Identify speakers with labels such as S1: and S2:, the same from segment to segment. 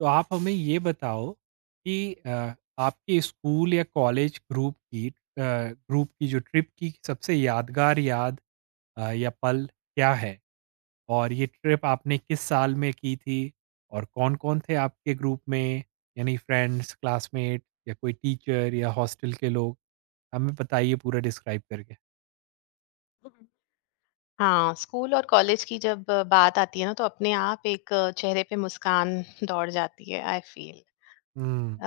S1: तो आप हमें ये बताओ कि आपके स्कूल या कॉलेज ग्रुप की जो ट्रिप की सबसे यादगार याद या पल क्या है? और ये ट्रिप आपने किस साल में की थी? और कौन-कौन थे आपके ग्रुप में? यानी फ्रेंड्स, क्लासमेट या कोई टीचर या हॉस्टल के लोग? हमें बताइए पूरा डिस्क्राइब करके।
S2: हाँ, स्कूल और कॉलेज की जब बात आती है ना तो अपने आप एक चेहरे पे मुस्कान दौड़ जाती है I feel
S1: hmm.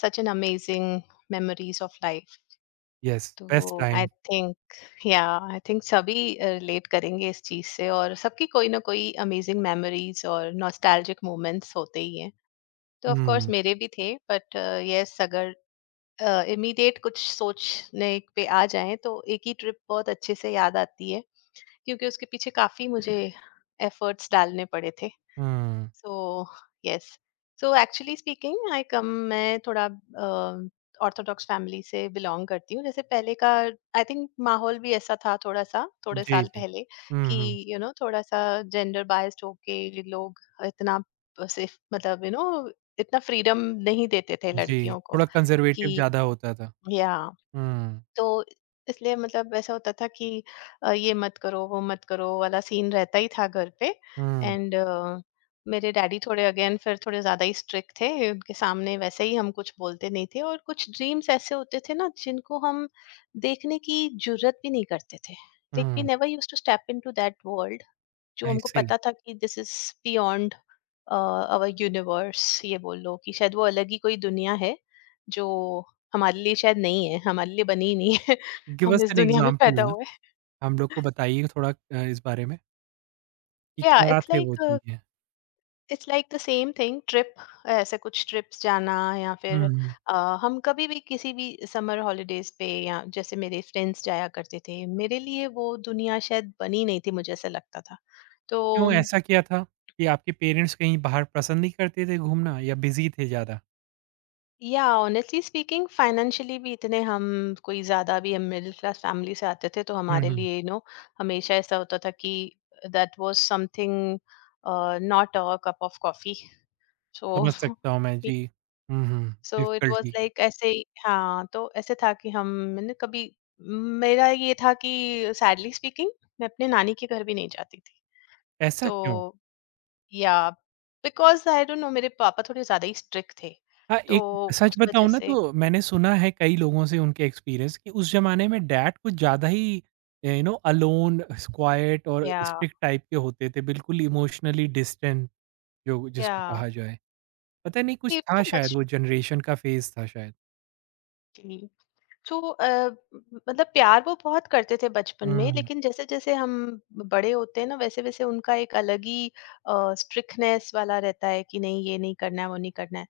S2: Such an amazing memories of life.
S1: Yes, best
S2: तो
S1: टाइम।
S2: या आई थिंक सभी रिलेट करेंगे इस चीज से और सबकी कोई ना कोई अमेजिंग मेमोरीज और नॉस्टैल्जिक मोमेंट्स होते ही हैं। तो ऑफ कोर्स
S1: हुँ,
S2: मेरे भी थे बट यस, अगर इमीडिएट कुछ सोचने पे आ जाएं तो एक ही ट्रिप बहुत अच्छे से याद आती है, क्योंकि उसके पीछे काफी मुझे एफर्ट्स डालने पड़े थे।
S1: Hmm.
S2: So yes, so actually speaking I come मैं थोड़ा ऑर्थोडॉक्स फैमिली से बिलोंग करती हूँ, जैसे पहले का आई थिंक माहौल भी ऐसा था, थोड़ा सा थोड़े
S1: जी,
S2: साल
S1: जी।
S2: पहले
S1: हुँ,
S2: कि
S1: hmm.
S2: You you know know, थोड़ा सा जेंडर बायस्ड होके लोग इतना सिर्फ मतलब यू you नो know, इतना फ्रीडम नहीं देते थे
S1: जी,
S2: लड़कियों को
S1: थोड़ा कंज़र्वेटिव
S2: कि
S1: ज़्यादा होता था।
S2: या।
S1: हुँ।
S2: तो इसलिए मतलब ऐसा होता था कि ये मत करो वो मत करो वाला सीन रहता ही था घर पे।
S1: हुँ,
S2: एंड मेरे डैडी थोड़े अगेन फिर थोड़े ज्यादा ही स्ट्रिक्ट थे, उनके सामने वैसे ही हम कुछ बोलते नहीं थे और कुछ ड्रीम्स ऐसे होते थे ना जिनको हम देखने की जुर्रत भी नहीं करते थे। Like we
S1: hmm,
S2: never use to step into that world, जो
S1: आई
S2: हमको
S1: सी।
S2: पता था कि this is beyond our universe, ये बोल लो कि शायद वो अलग ही कोई दुनिया है जो हमारे लिए शायद नहीं है, हमारे लिए बनी ही नहीं है।
S1: गिव
S2: हम
S1: अस
S2: इस
S1: एन
S2: दुनिया में
S1: एग्ज़ाम्पल
S2: पैदा
S1: ना,
S2: हुए।
S1: हम लोग को बताइए थोड़ा इस बारे में कि
S2: या
S1: क्या
S2: इट्स
S1: थे वो
S2: लाइक,
S1: चीज़ें?
S2: It's like the same thing, trip ऐसे कुछ ट्रिप्स जाना या फिर
S1: हुँ,
S2: अ, हम कभी भी किसी भी समर हॉलीडेज पे या जैसे मेरे फ्रेंड्स जाया करते थे, मेरे लिए वो दुनिया शायद बनी नहीं थी, मुझे ऐसा लगता था। तो
S1: क्यों ऐसा किया था कि आपके पेरेंट्स कहीं बाहर पसंद नहीं करते थे घूमना या बिज़ी थे ज़्यादा?
S2: या, ऑनेस्टली स्पीकिंग फाइनेंशियली भी इतने हम कोई ज़्यादा भी, हम मिडिल क्लास फैमिली से आते थे तो
S1: हुँ,
S2: हमारे
S1: हुँ,
S2: लिए यू नो हमेशा ऐसा होता था कि that was something, not a cup of coffee. So
S1: समझ सकता हूँ मैं, जी। Hmm, hmm,
S2: so it was
S1: difficulty.
S2: Like ऐसे ही। हाँ, तो ऐसे था कि हम, मैंने कभी, मेरा ये था कि सैडली स्पीकिंग मैं अपने नानी के घर भी नहीं जाती थी।
S1: ऐसा
S2: तो
S1: क्यों?
S2: या, बिकॉज आई डोंट नो मेरे पापा थोड़े ज़्यादा ही स्ट्रिक्ट थे,
S1: हाँ,
S2: तो
S1: एक सच
S2: उस वजह
S1: बताऊँ ना
S2: से।
S1: तो मैंने सुना है कई लोगों से उनके एक्सपीरियंस कि उस ज़माने में डैड कुछ ज़्यादा ही यू नो अलोन, क्वाइट और
S2: या
S1: स्ट्रिक्ट टाइप के होते थे, बिल्कुल इमोशनली डिस्टेंट। जो
S2: या,
S1: जिसको कहा जाए। पता नहीं कुछ
S2: ये
S1: था
S2: एकदम
S1: शायद
S2: बचपन
S1: वो जनरेशन का फ़ेज़ था शायद।
S2: की। तो मतलब प्यार वो बहुत करते थे बचपन में,
S1: हुँ,
S2: लेकिन जैसे जैसे हम बड़े होते हैं ना वैसे वैसे उनका एक अलग ही स्ट्रिक्टनेस वाला रहता है कि नहीं, ये नहीं करना है वो नहीं करना है।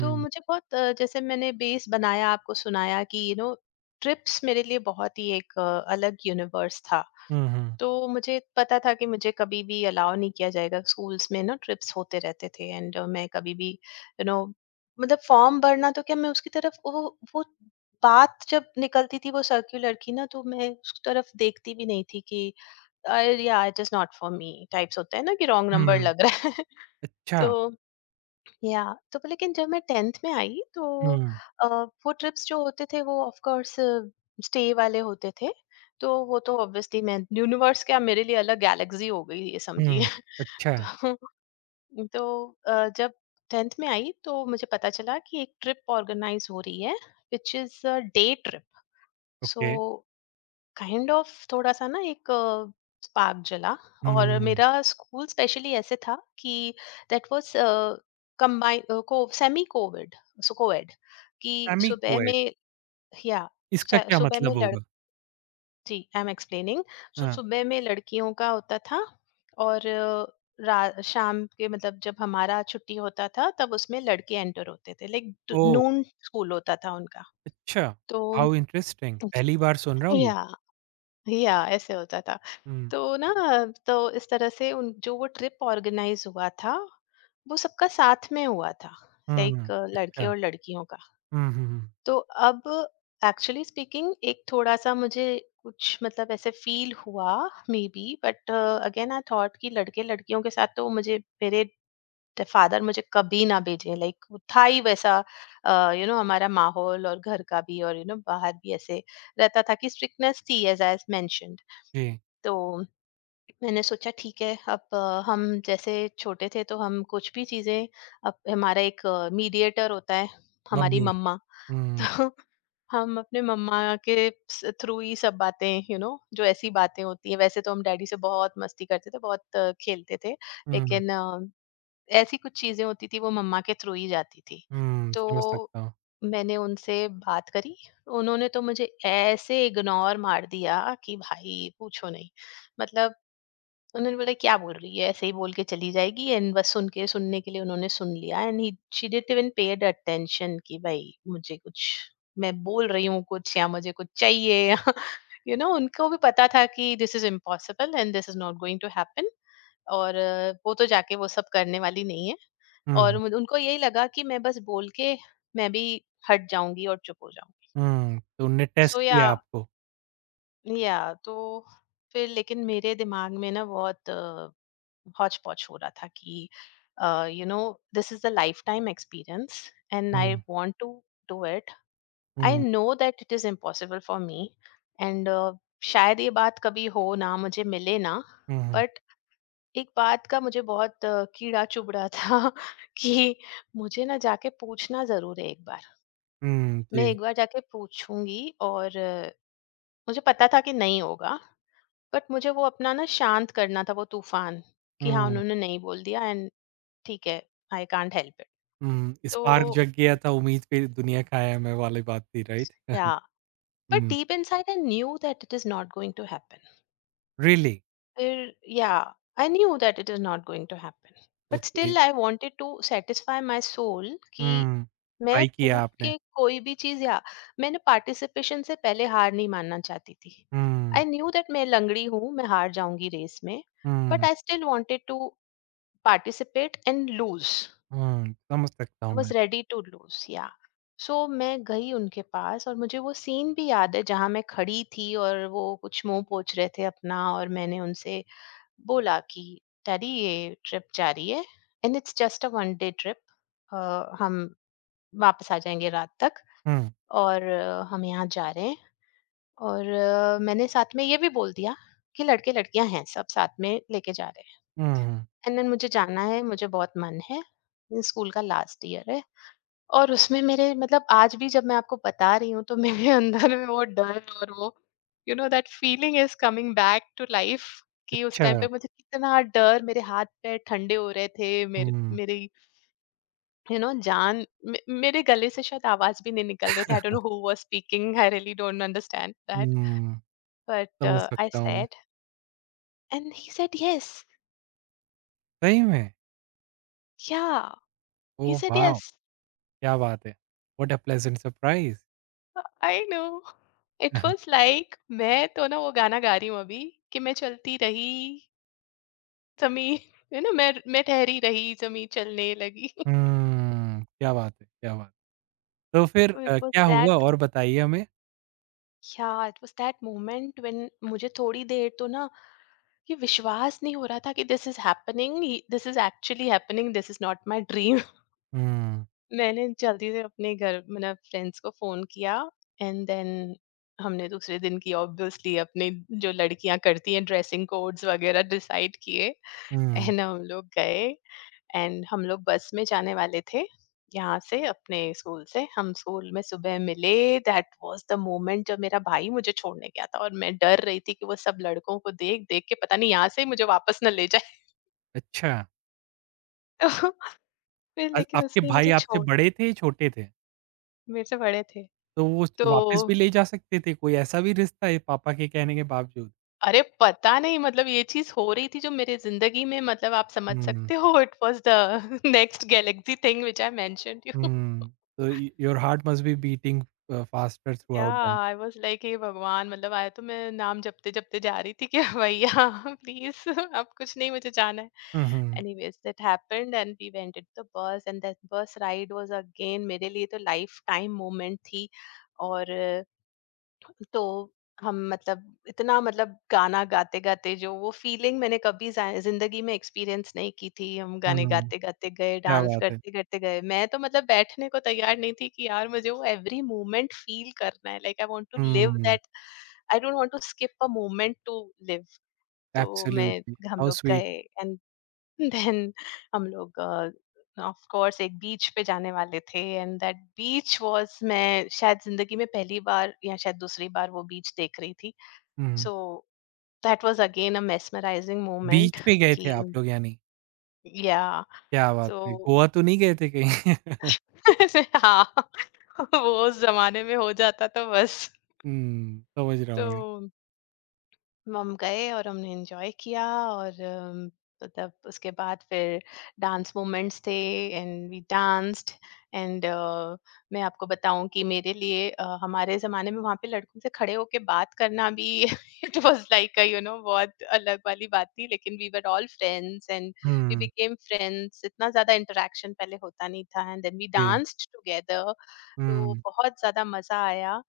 S2: तो मुझे बहुत जैसे मैंने बेस बनाया आपको सुनाया कि यू नो ट्रिप्स मेरे लिए बहुत ही एक अलग यूनिवर्स था।
S1: हुँ, हुँ,
S2: तो मुझे पता था कि मुझे कभी भी अलाउ नहीं किया जाएगा, स्कूल्स में ना ट्रिप्स होते रहते थे एंड मैं कभी भी यू नो मतलब फॉर्म भरना तो क्या, मैं उसकी तरफ वो बात जब निकलती थी वो सर्क्यूलर की ना तो मैं उस तरफ देखती भी नहीं थी कि अरे यार it is not for me types होता है ना, कि रॉन्ग नंबर
S1: हुँ।
S2: लग रहा है।
S1: अच्छा।
S2: तो या। तो पर लेकिन जब मैं टेंथ में आई तो
S1: हुँ,
S2: अ, वो ट्रिप्स जो होते थे वो ऑफ कोर्स स्टे वाले होते थे, तो वो तो ऑब्वियसली मैं यूनिवर्स क्या मेरे लिए अलग गैलेक्सी हो गई ये समझिए।
S1: हुँ, अच्छा।
S2: तो तो जब टेंथ में आई तो मुझे पता चला कि एक ट्रिप ऑर्गेनाइज हो रही है which is a day trip. So
S1: okay,
S2: kind of थोड़ा सा ना एक स्पार्क जला। और
S1: हुँ।
S2: मेरा स्कूल स्पेशली ऐसे था कि दैट वाज कंबाइन, को सेमी कोविड, सो कोएड कि
S1: सेमी
S2: सुबह
S1: कोएड
S2: में, या,
S1: इसका क्या
S2: सुबह में
S1: मतलब
S2: लड़
S1: होगा?
S2: जी, आई एम एक्सप्लेनिंग। सो
S1: हाँ,
S2: सुबह में लड़कियों का होता था और शाम के मतलब जब हमारा छुट्टी होता था तब उसमें लड़के एंटर होते थे, लाइक
S1: ओह!
S2: नून स्कूल होता था उनका।
S1: अच्छा,
S2: तो
S1: हाउ इंटरेस्टिंग पहली बार सुन रहा हूँ ये।
S2: या या ऐसे होता था।
S1: हुँ,
S2: तो ना, तो इस तरह से उन, जो वो ट्रिप ऑर्गेनाइज़ हुआ था, वो सबका साथ में हुआ था,
S1: हुँ,
S2: लाइक लड़के
S1: अच्छा,
S2: और लड़कियों का।
S1: हुँ, हुँ, हुँ,
S2: तो अब एक्चुअली स्पीकिंग एक थोड़ा-सा मुझे कुछ मतलब ऐसे फ़ील हुआ maybe, but again I thought कि लड़के-लड़कियों के साथ तो मुझे, मेरे ड फादर मुझे कभी ना भेजें, लाइक वो था ही वैसा। यू नो हमारा माहौल और घर का भी और यू नो बाहर भी ऐसे रहता था कि स्ट्रिक्टनेस थी एज़ आई मेंशन्ड।
S1: जी,
S2: तो मैंने सोचा ठीक है, अब हम जैसे छोटे थे तो हम कुछ भी चीजें, अब हमारा एक मीडिएटर होता है, हमारी
S1: मम्मी।
S2: मम्मा।
S1: हुँ,
S2: तो हम अपने मम्मा के थ्रू ही सब बातें, यू you नो know, जो ऐसी बातें होती है वैसे तो हम डैडी से बहुत मस्ती करते थे, बहुत खेलते थे,
S1: हुँ,
S2: लेकिन ऐसी कुछ चीजें होती थी वो मम्मा के थ्रू ही जाती थी।
S1: हुँ,
S2: तो
S1: समझ सकता हूँ।
S2: मैंने उनसे बात करी, उन्होंने तो मुझे ऐसे इग्नोर मार दिया कि भाई पूछो नहीं, मतलब उन्होंने बोला क्या बोल रही है, ऐसे ही बोल के चली जाएगी, एंड बस सुन के सुनने के लिए उन्होंने सुन लिया and he she didn't even paid attention कि भाई मुझे कुछ, मैं बोल रही हूँ कुछ, या मुझे कुछ चाहिए या। यू नो उनको भी पता था कि this is impossible and this is not going to happen, और वो तो जाके वो सब करने वाली नहीं है।
S1: हुँ,
S2: और उनको यही लगा कि मैं बस बोल के, मैं भी हट जाऊंगी और चुप हो जाऊंगी।
S1: हुँ, तो उनने टेस्ट
S2: सो या
S1: किया आपको।
S2: या तो फिर, लेकिन मेरे दिमाग में ना बहुत hodgepodge हो रहा था कि you know this is the life time experience and I
S1: hmm,
S2: want to do it. I
S1: hmm,
S2: know that it is impossible for me, and शायद ये बात कभी हो ना मुझे मिले ना।
S1: हुँ, हुँ।
S2: बट एक बात का मुझे बहुत कीड़ा चुभ रहा था कि मुझे ना जाके पूछना जरूर है एक बार।
S1: हुँ,
S2: मैं
S1: जी।
S2: एक बार जाके पूछूंगी और मुझे पता था कि नहीं होगा, बट मुझे वो अपना ना शांत करना था वो तूफान कि हाँ
S1: हुँ,
S2: उन्होंने नहीं बोल दिया एंड ठीक है, आई कांट हेल्प इट।
S1: हुँ,
S2: तो
S1: स्पार्क जग गया था उम्मीद पे दुनिया खाया मैं वाली बात थी, right?
S2: Yeah, but
S1: hmm,
S2: deep inside I knew that it is not going to happen.
S1: Really?
S2: फिर yeah, I knew that it is not going to happen, but
S1: okay.
S2: Still I wanted to satisfy my soul कि
S1: हुँ,
S2: मैं
S1: try किया
S2: पूछ
S1: आपने।
S2: के कोई भी चीज या, मैंने पार्टिसिपेशन से पहले हार नहीं मानना चाहती थी।
S1: हुँ,
S2: आई न्यू दैट मैं लंगड़ी हूँ, मैं हार जाऊंगी रेस में, but
S1: hmm,
S2: I still wanted to participate and lose.
S1: Hmm, समझ सकता हूँ
S2: आई वॉज
S1: मैं।
S2: Ready to lose, yeah. So मैं गई उनके पास और मुझे वो सीन भी याद है जहाँ मैं खड़ी थी और वो कुछ मुंह पोछ रहे थे अपना, और मैंने उनसे बोला कि डैडी ये ट्रिप जा रही है and it's just a one day trip, हम वापस आ जाएंगे रात तक,
S1: हुँ,
S2: और हम यहाँ जा रहे हैं, और मैंने साथ में ये भी बोल दिया कि लड़के लड़कियां हैं सब साथ में लेके जा रहे हैं।
S1: हुँ,
S2: एंड देन मुझे जाना है, मुझे बहुत मन है, स्कूल का लास्ट ईयर है। और उसमें मेरे मतलब आज भी जब मैं आपको बता रही हूँ तो मेरे अंदर में वो डर और वो you know that feeling is coming back to life कि उस
S1: अच्छा।
S2: टाइम पे मुझे कितना डर, मेरे हाथ पैर ठंडे हो रहे थे, मेरे
S1: हुँ,
S2: मेरी यू नो जान मेरे गले से शायद आवाज भी नहीं निकल रहे थे, I don't know who was speaking, I really don't understand that,
S1: hmm,
S2: but
S1: समझ
S2: आई
S1: सकता हूँ मैं।
S2: Said and he said yes.
S1: सही में?
S2: या, ही
S1: ओह
S2: सेड
S1: वाव!
S2: यस।
S1: क्या बात है। What a pleasant surprise.
S2: I know it
S1: hmm,
S2: was like, मैं तो ना वो गाना गा रही हूँ अभी कि मैं चलती रही जमी, यू नो मैं ठहरी रही जमी चलने लगी।
S1: क्या बात है, क्या बात है। तो फिर
S2: तो इट वाज
S1: क्या हुआ
S2: दैट,
S1: और बताइए हमें?
S2: Yeah it was that moment when मुझे थोड़ी देर तो ना ये विश्वास नहीं हो रहा था कि this is happening, this is actually happening, this is not my dream.
S1: Hmm,
S2: मैंने जल्दी से अपने घर मतलब फ्रेंड्स को फोन किया एंड देन हमने दूसरे दिन की ऑब्वियसली अपने, जो लड़कियां करती हैं ड्रेसिंग कोड्स वगैरह डिसाइड किए,
S1: हुँ,
S2: एंड हम लोग गए। एंड हम लोग बस में जाने वाले थे यहाँ से अपने स्कूल से, हम स्कूल में सुबह मिले। दैट वाज द मोमेंट जब मेरा भाई मुझे छोड़ने गया था और मैं डर रही थी कि वो सब लड़कों को देख देख के पता नहीं यहाँ से ही मुझे वापस ना ले जाए।
S1: अच्छा।
S2: तो फिर लेकिन
S1: आपके
S2: उसने
S1: भाई
S2: मुझे
S1: आपसे
S2: छोड़।
S1: बड़े थे या छोटे थे?
S2: मेरे से बड़े थे।
S1: तो वो वापस
S2: तो
S1: भी ले जा सकते थे, कोई ऐसा भी रिश्ता है पापा के कहने के बावजूद?
S2: अरे पता नहीं, मतलब ये चीज हो रही थी जो मेरे जिंदगी में, मतलब आप समझ
S1: हुँ,
S2: सकते हो it was the next galaxy thing which I mentioned you.
S1: Hmm. तो य your heart must be beating faster
S2: yeah,
S1: throughout that.
S2: I was like hey भगवान, मतलब आया तो मैं नाम जपते जपते जा रही थी कि भैया प्लीज अब कुछ नहीं, मुझे जाना है।
S1: Hmm, hmm,
S2: anyways that happened and we went the bus and that bus ride was again मेरे लिए तो लाइफ टाइम मोमेंट थी, और तो हम मतलब इतना मतलब गाना गाते-गाते जो वो फीलिंग मैंने कभी ज़ा ज़िंदगी में एक्सपीरियंस नहीं की थी। हम गाने
S1: हुँ।
S2: गाते-गाते गए,
S1: क्या
S2: डांस
S1: बात है।
S2: करते-करते गए। मैं तो मतलब बैठने को तैयार नहीं थी कि यार मुझे वो एवरी मोमेंट फील करना है। Like I want to live
S1: hmm,
S2: that. I don't want to skip a moment to live. तो मैं
S1: एब्सोल्युटली,
S2: हम
S1: हाउ
S2: लोग
S1: स्वीट।
S2: गए एंड देन हम लोग ऑफ कोर्स एक बीच पे जाने वाले थे एंड दैट बीच वाज मैं शायद जिंदगी में पहली बार या शायद दूसरी बार वो बीच देख रही थी।
S1: Hmm,
S2: so that was again a mesmerising moment.
S1: Beach पे गए थे
S2: कि
S1: आप लोग यानी?
S2: या।
S1: क्या बात
S2: सो
S1: है। गोवा तो नहीं गए थे कहीं?
S2: हाँ। वो उस जमाने में हो जाता तो बस।
S1: हुँ, समझ रहा हूँ
S2: तो
S1: मैं।
S2: हम गए और हमने एंजॉय किया और मतलब उसके बाद फिर डांस मोमेंट्स थे एंड वी डांस्ड। एंड मैं आपको बताऊं कि मेरे लिए हमारे जमाने में वहां पे लड़कों से खड़े होके बात करना भी it was like you know बहुत अलग वाली बात थी, लेकिन we were all friends and we
S1: hmm,
S2: became friends. इतना ज्यादा इंटरेक्शन पहले होता नहीं था एंड देन वी
S1: जी।
S2: Danced together. तो
S1: हुँ,
S2: बहुत ज्यादा मजा आया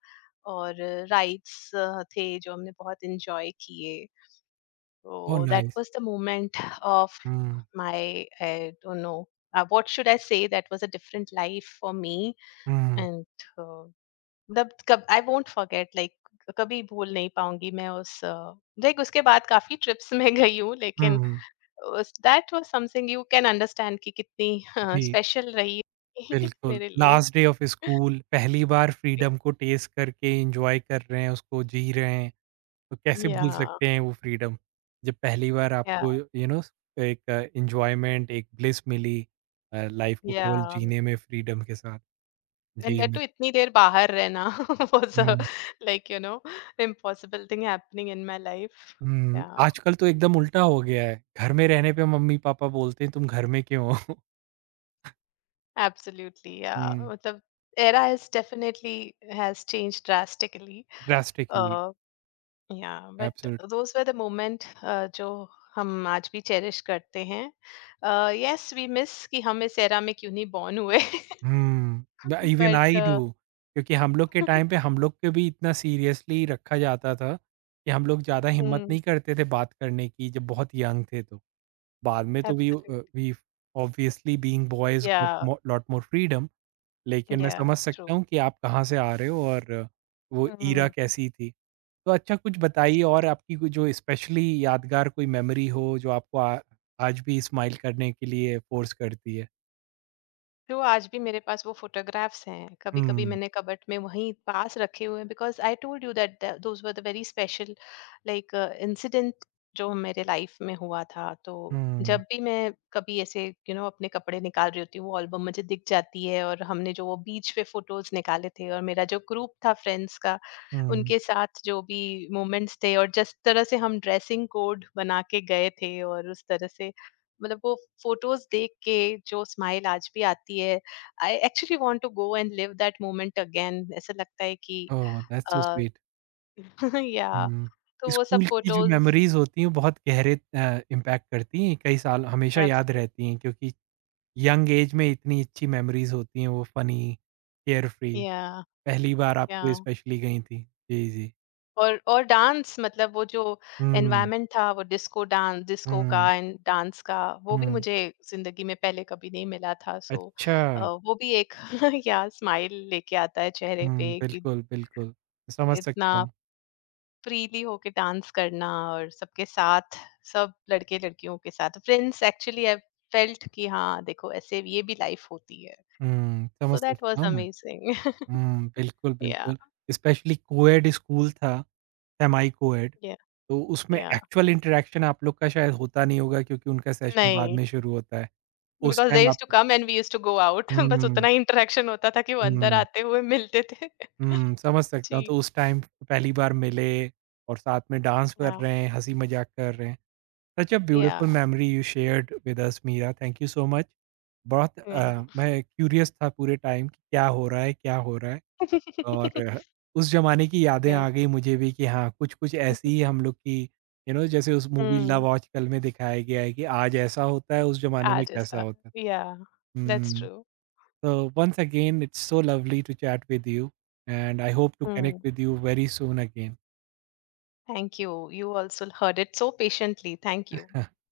S2: और राइड्स थे जो हमने बहुत एंजॉय किए।
S1: ओह
S2: तो that
S1: nice.
S2: Was the moment of
S1: hmm,
S2: my I don't know. What should I say, that was a different life for me.
S1: Hmm,
S2: And the I won't forget, like कभी भूल नहीं पाऊंगी मैं उस, like उसके बाद काफी ट्रिप्स में गई हूँ,
S1: हुँ,
S2: लेकिन
S1: hmm.
S2: That was something you can understand कि कितनी
S1: जी।
S2: स्पेशल रही
S1: बिल्कुल,
S2: मेरे लिए।
S1: लास्ट डे ऑफ स्कूल, पहली बार फ्रीडम को टेस्ट करके एन्जॉय कर रहे हैं, उसको जी रहे हैं, तो कैसे
S2: या।
S1: भूल सकते हैं वो फ्रीडम? जब पहली बार
S2: या।
S1: आपको यू नो एक एन्जॉयमेंट, एक ब्लिस मिली लाइफ को
S2: या।
S1: केवल जीने में फ्रीडम के साथ।
S2: And
S1: जी,
S2: that
S1: मैं
S2: too itni der bahar rehna was a
S1: hmm,
S2: like you know impossible thing happening in my life.
S1: Hmm,
S2: Yeah,
S1: आजकल तो एकदम उल्टा हो गया है, घर में रहने पे मम्मी-पापा बोलते हैं तुम घर में क्यों हो?
S2: absolutely, yeah.
S1: Hmm,
S2: The era has definitely has changed drastically.
S1: Drastically,
S2: uh, yeah, but
S1: absolutely.
S2: those were the moment। जो हम आज भी चेरिश करते हैं। यस वी मिस कि हम इस एरा में क्यों नहीं बॉर्न हुए।
S1: Hmm, the even
S2: but
S1: I do क्योंकि हम लोग के टाइम पे हम लोग को भी इतना सीरियसली रखा जाता था कि हम लोग ज़्यादा हिम्मत नहीं करते थे बात करने की जब बहुत यंग थे तो। बाद में तो we
S2: absolutely.
S1: Uh, we obviously being boys got
S2: yeah.
S1: मो लॉट मोर फ्रीडम लेकिन मैं
S2: या।
S1: समझ
S2: ट्रू।
S1: सकता हूँ कि आप कहाँ से आ रहे हो और वो ईरा कैसी थी। तो अच्छा कुछ बताइए और आपकी कोई जो स्पेशली यादगार कोई मेमोरी हो जो आपको आ आज भी स्माइल करने के लिए फ़ोर्स करती है?
S2: तो आज भी मेरे पास वो फोटोग्राफ्स हैं। कभी-कभी
S1: हुँ,
S2: मैंने कबर्ड में वहीं पास रखे हुए हैं because I told you that the those were the very special like incident जो मेरे लाइफ में हुआ था। तो जब
S1: हुँ,
S2: भी मैं कभी ऐसे, यू नो, अपने कपड़े निकाल रही होती हूँ, वो एल्बम मुझे दिख जाती है और हमने जो वो बीच पे फ़ोटोज़ निकाले थे और मेरा जो ग्रुप था फ्रेंड्स का,
S1: हुँ।
S2: उनके साथ जो भी मोमेंट्स थे और जिस तरह से हम ड्रेसिंग कोड बना के गए थे और उस तरह से मतलब वो फोटोज देख के जो स्माइल आज भी आती है, I actually want to go and live that moment again, ऐसा लगता है कि
S1: ओह! That's so
S2: a,
S1: sweet.
S2: या।
S1: हुँ।
S2: तो वो सब
S1: स्कूल की जो
S2: फोटोज।
S1: मेमोरीज़ होती हैं, वो बहुत गहरे इम्पैक्ट करती हैं, कई साल हमेशा याद रहती हैं क्योंकि यंग एज में इतनी अच्छी मेमोरीज़ होती हैं, वो फ़नी, केयरफ्री,
S2: या।
S1: पहली बार आप
S2: या।
S1: तो स्पेशली गई थीं। जी, जी।
S2: और डांस मतलब वो जो
S1: हुँ,
S2: एनवायरनमेंट था वो डिस्को डांस, डिस्को का
S1: हुँ,
S2: एंड डांस का, वो भी
S1: हुँ।
S2: मुझे जिंदगी में पहले कभी नहीं मिला था। सो
S1: अच्छा।
S2: वो भी एक या स्माइल लेके आता है चेहरे
S1: हुँ,
S2: पे कि
S1: बिल्कुल, बिल्कुल। समझ
S2: इतना
S1: सकता हूँ।
S2: फ्रीली होके डांस करना और सबके साथ, सब लड़के लड़कियों के साथ फ्रेंड्स एक्चुअली आई फेल्ट कि हाँ देखो ऐसे ये भी लाइफ होती है।
S1: हुँ, समझ
S2: सो दैट वाज
S1: सकता हूँ मैं।
S2: अमेजिंग।
S1: हुँ, बिल्कुल,
S2: या।
S1: बिल्कुल। स्पेशली कोएड स्कूल था, सेमी कोएड,
S2: या।
S1: तो उसमें
S2: या।
S1: एक्चुअल इंटरैक्शन आप लोग का शायद होता नहीं होगा क्योंकि उनका सेशन बाद
S2: नहीं,
S1: में शुरू होता है। उस
S2: बिकॉज दे
S1: टाइम
S2: यूज
S1: आप
S2: to come and we use to go out बस
S1: हुँ,
S2: उतना ही इंटरेक्शन होता था कि वो अंदर
S1: हुँ,
S2: आते हुए मिलते थे।
S1: हुँ, समझ सकता हूँ।
S2: जी।
S1: तो उस टाइम पहली बार मिले और साथ में डांस कर
S2: या।
S1: रहे हैं, हँसी-मज़ाक कर रहे हैं। Such a
S2: yeah.
S1: Beautiful memory you shared with us Meera, thank you so much. बहुत
S2: या।
S1: मैं क्यूरियस था पूरे टाइम कि क्या हो रहा है, क्या हो रहा है? और उस ज़माने की यादें
S2: या।
S1: आ गई मुझे भी कि हाँ, कुछ-कुछ ऐसी ही हम लोग की यू नो जैसे उस मूवी
S2: हम्म।
S1: लव आजकल में दिखाया गया है कि आज ऐसा होता है, उस ज़माने में
S2: आज
S1: कैसा
S2: ऐसा।
S1: होता है।
S2: या। That's
S1: hmm,
S2: true.
S1: तो once again it's so lovely to chat with you and I hope to connect with you very soon again.
S2: Thank you. You also heard it so patiently. Thank you.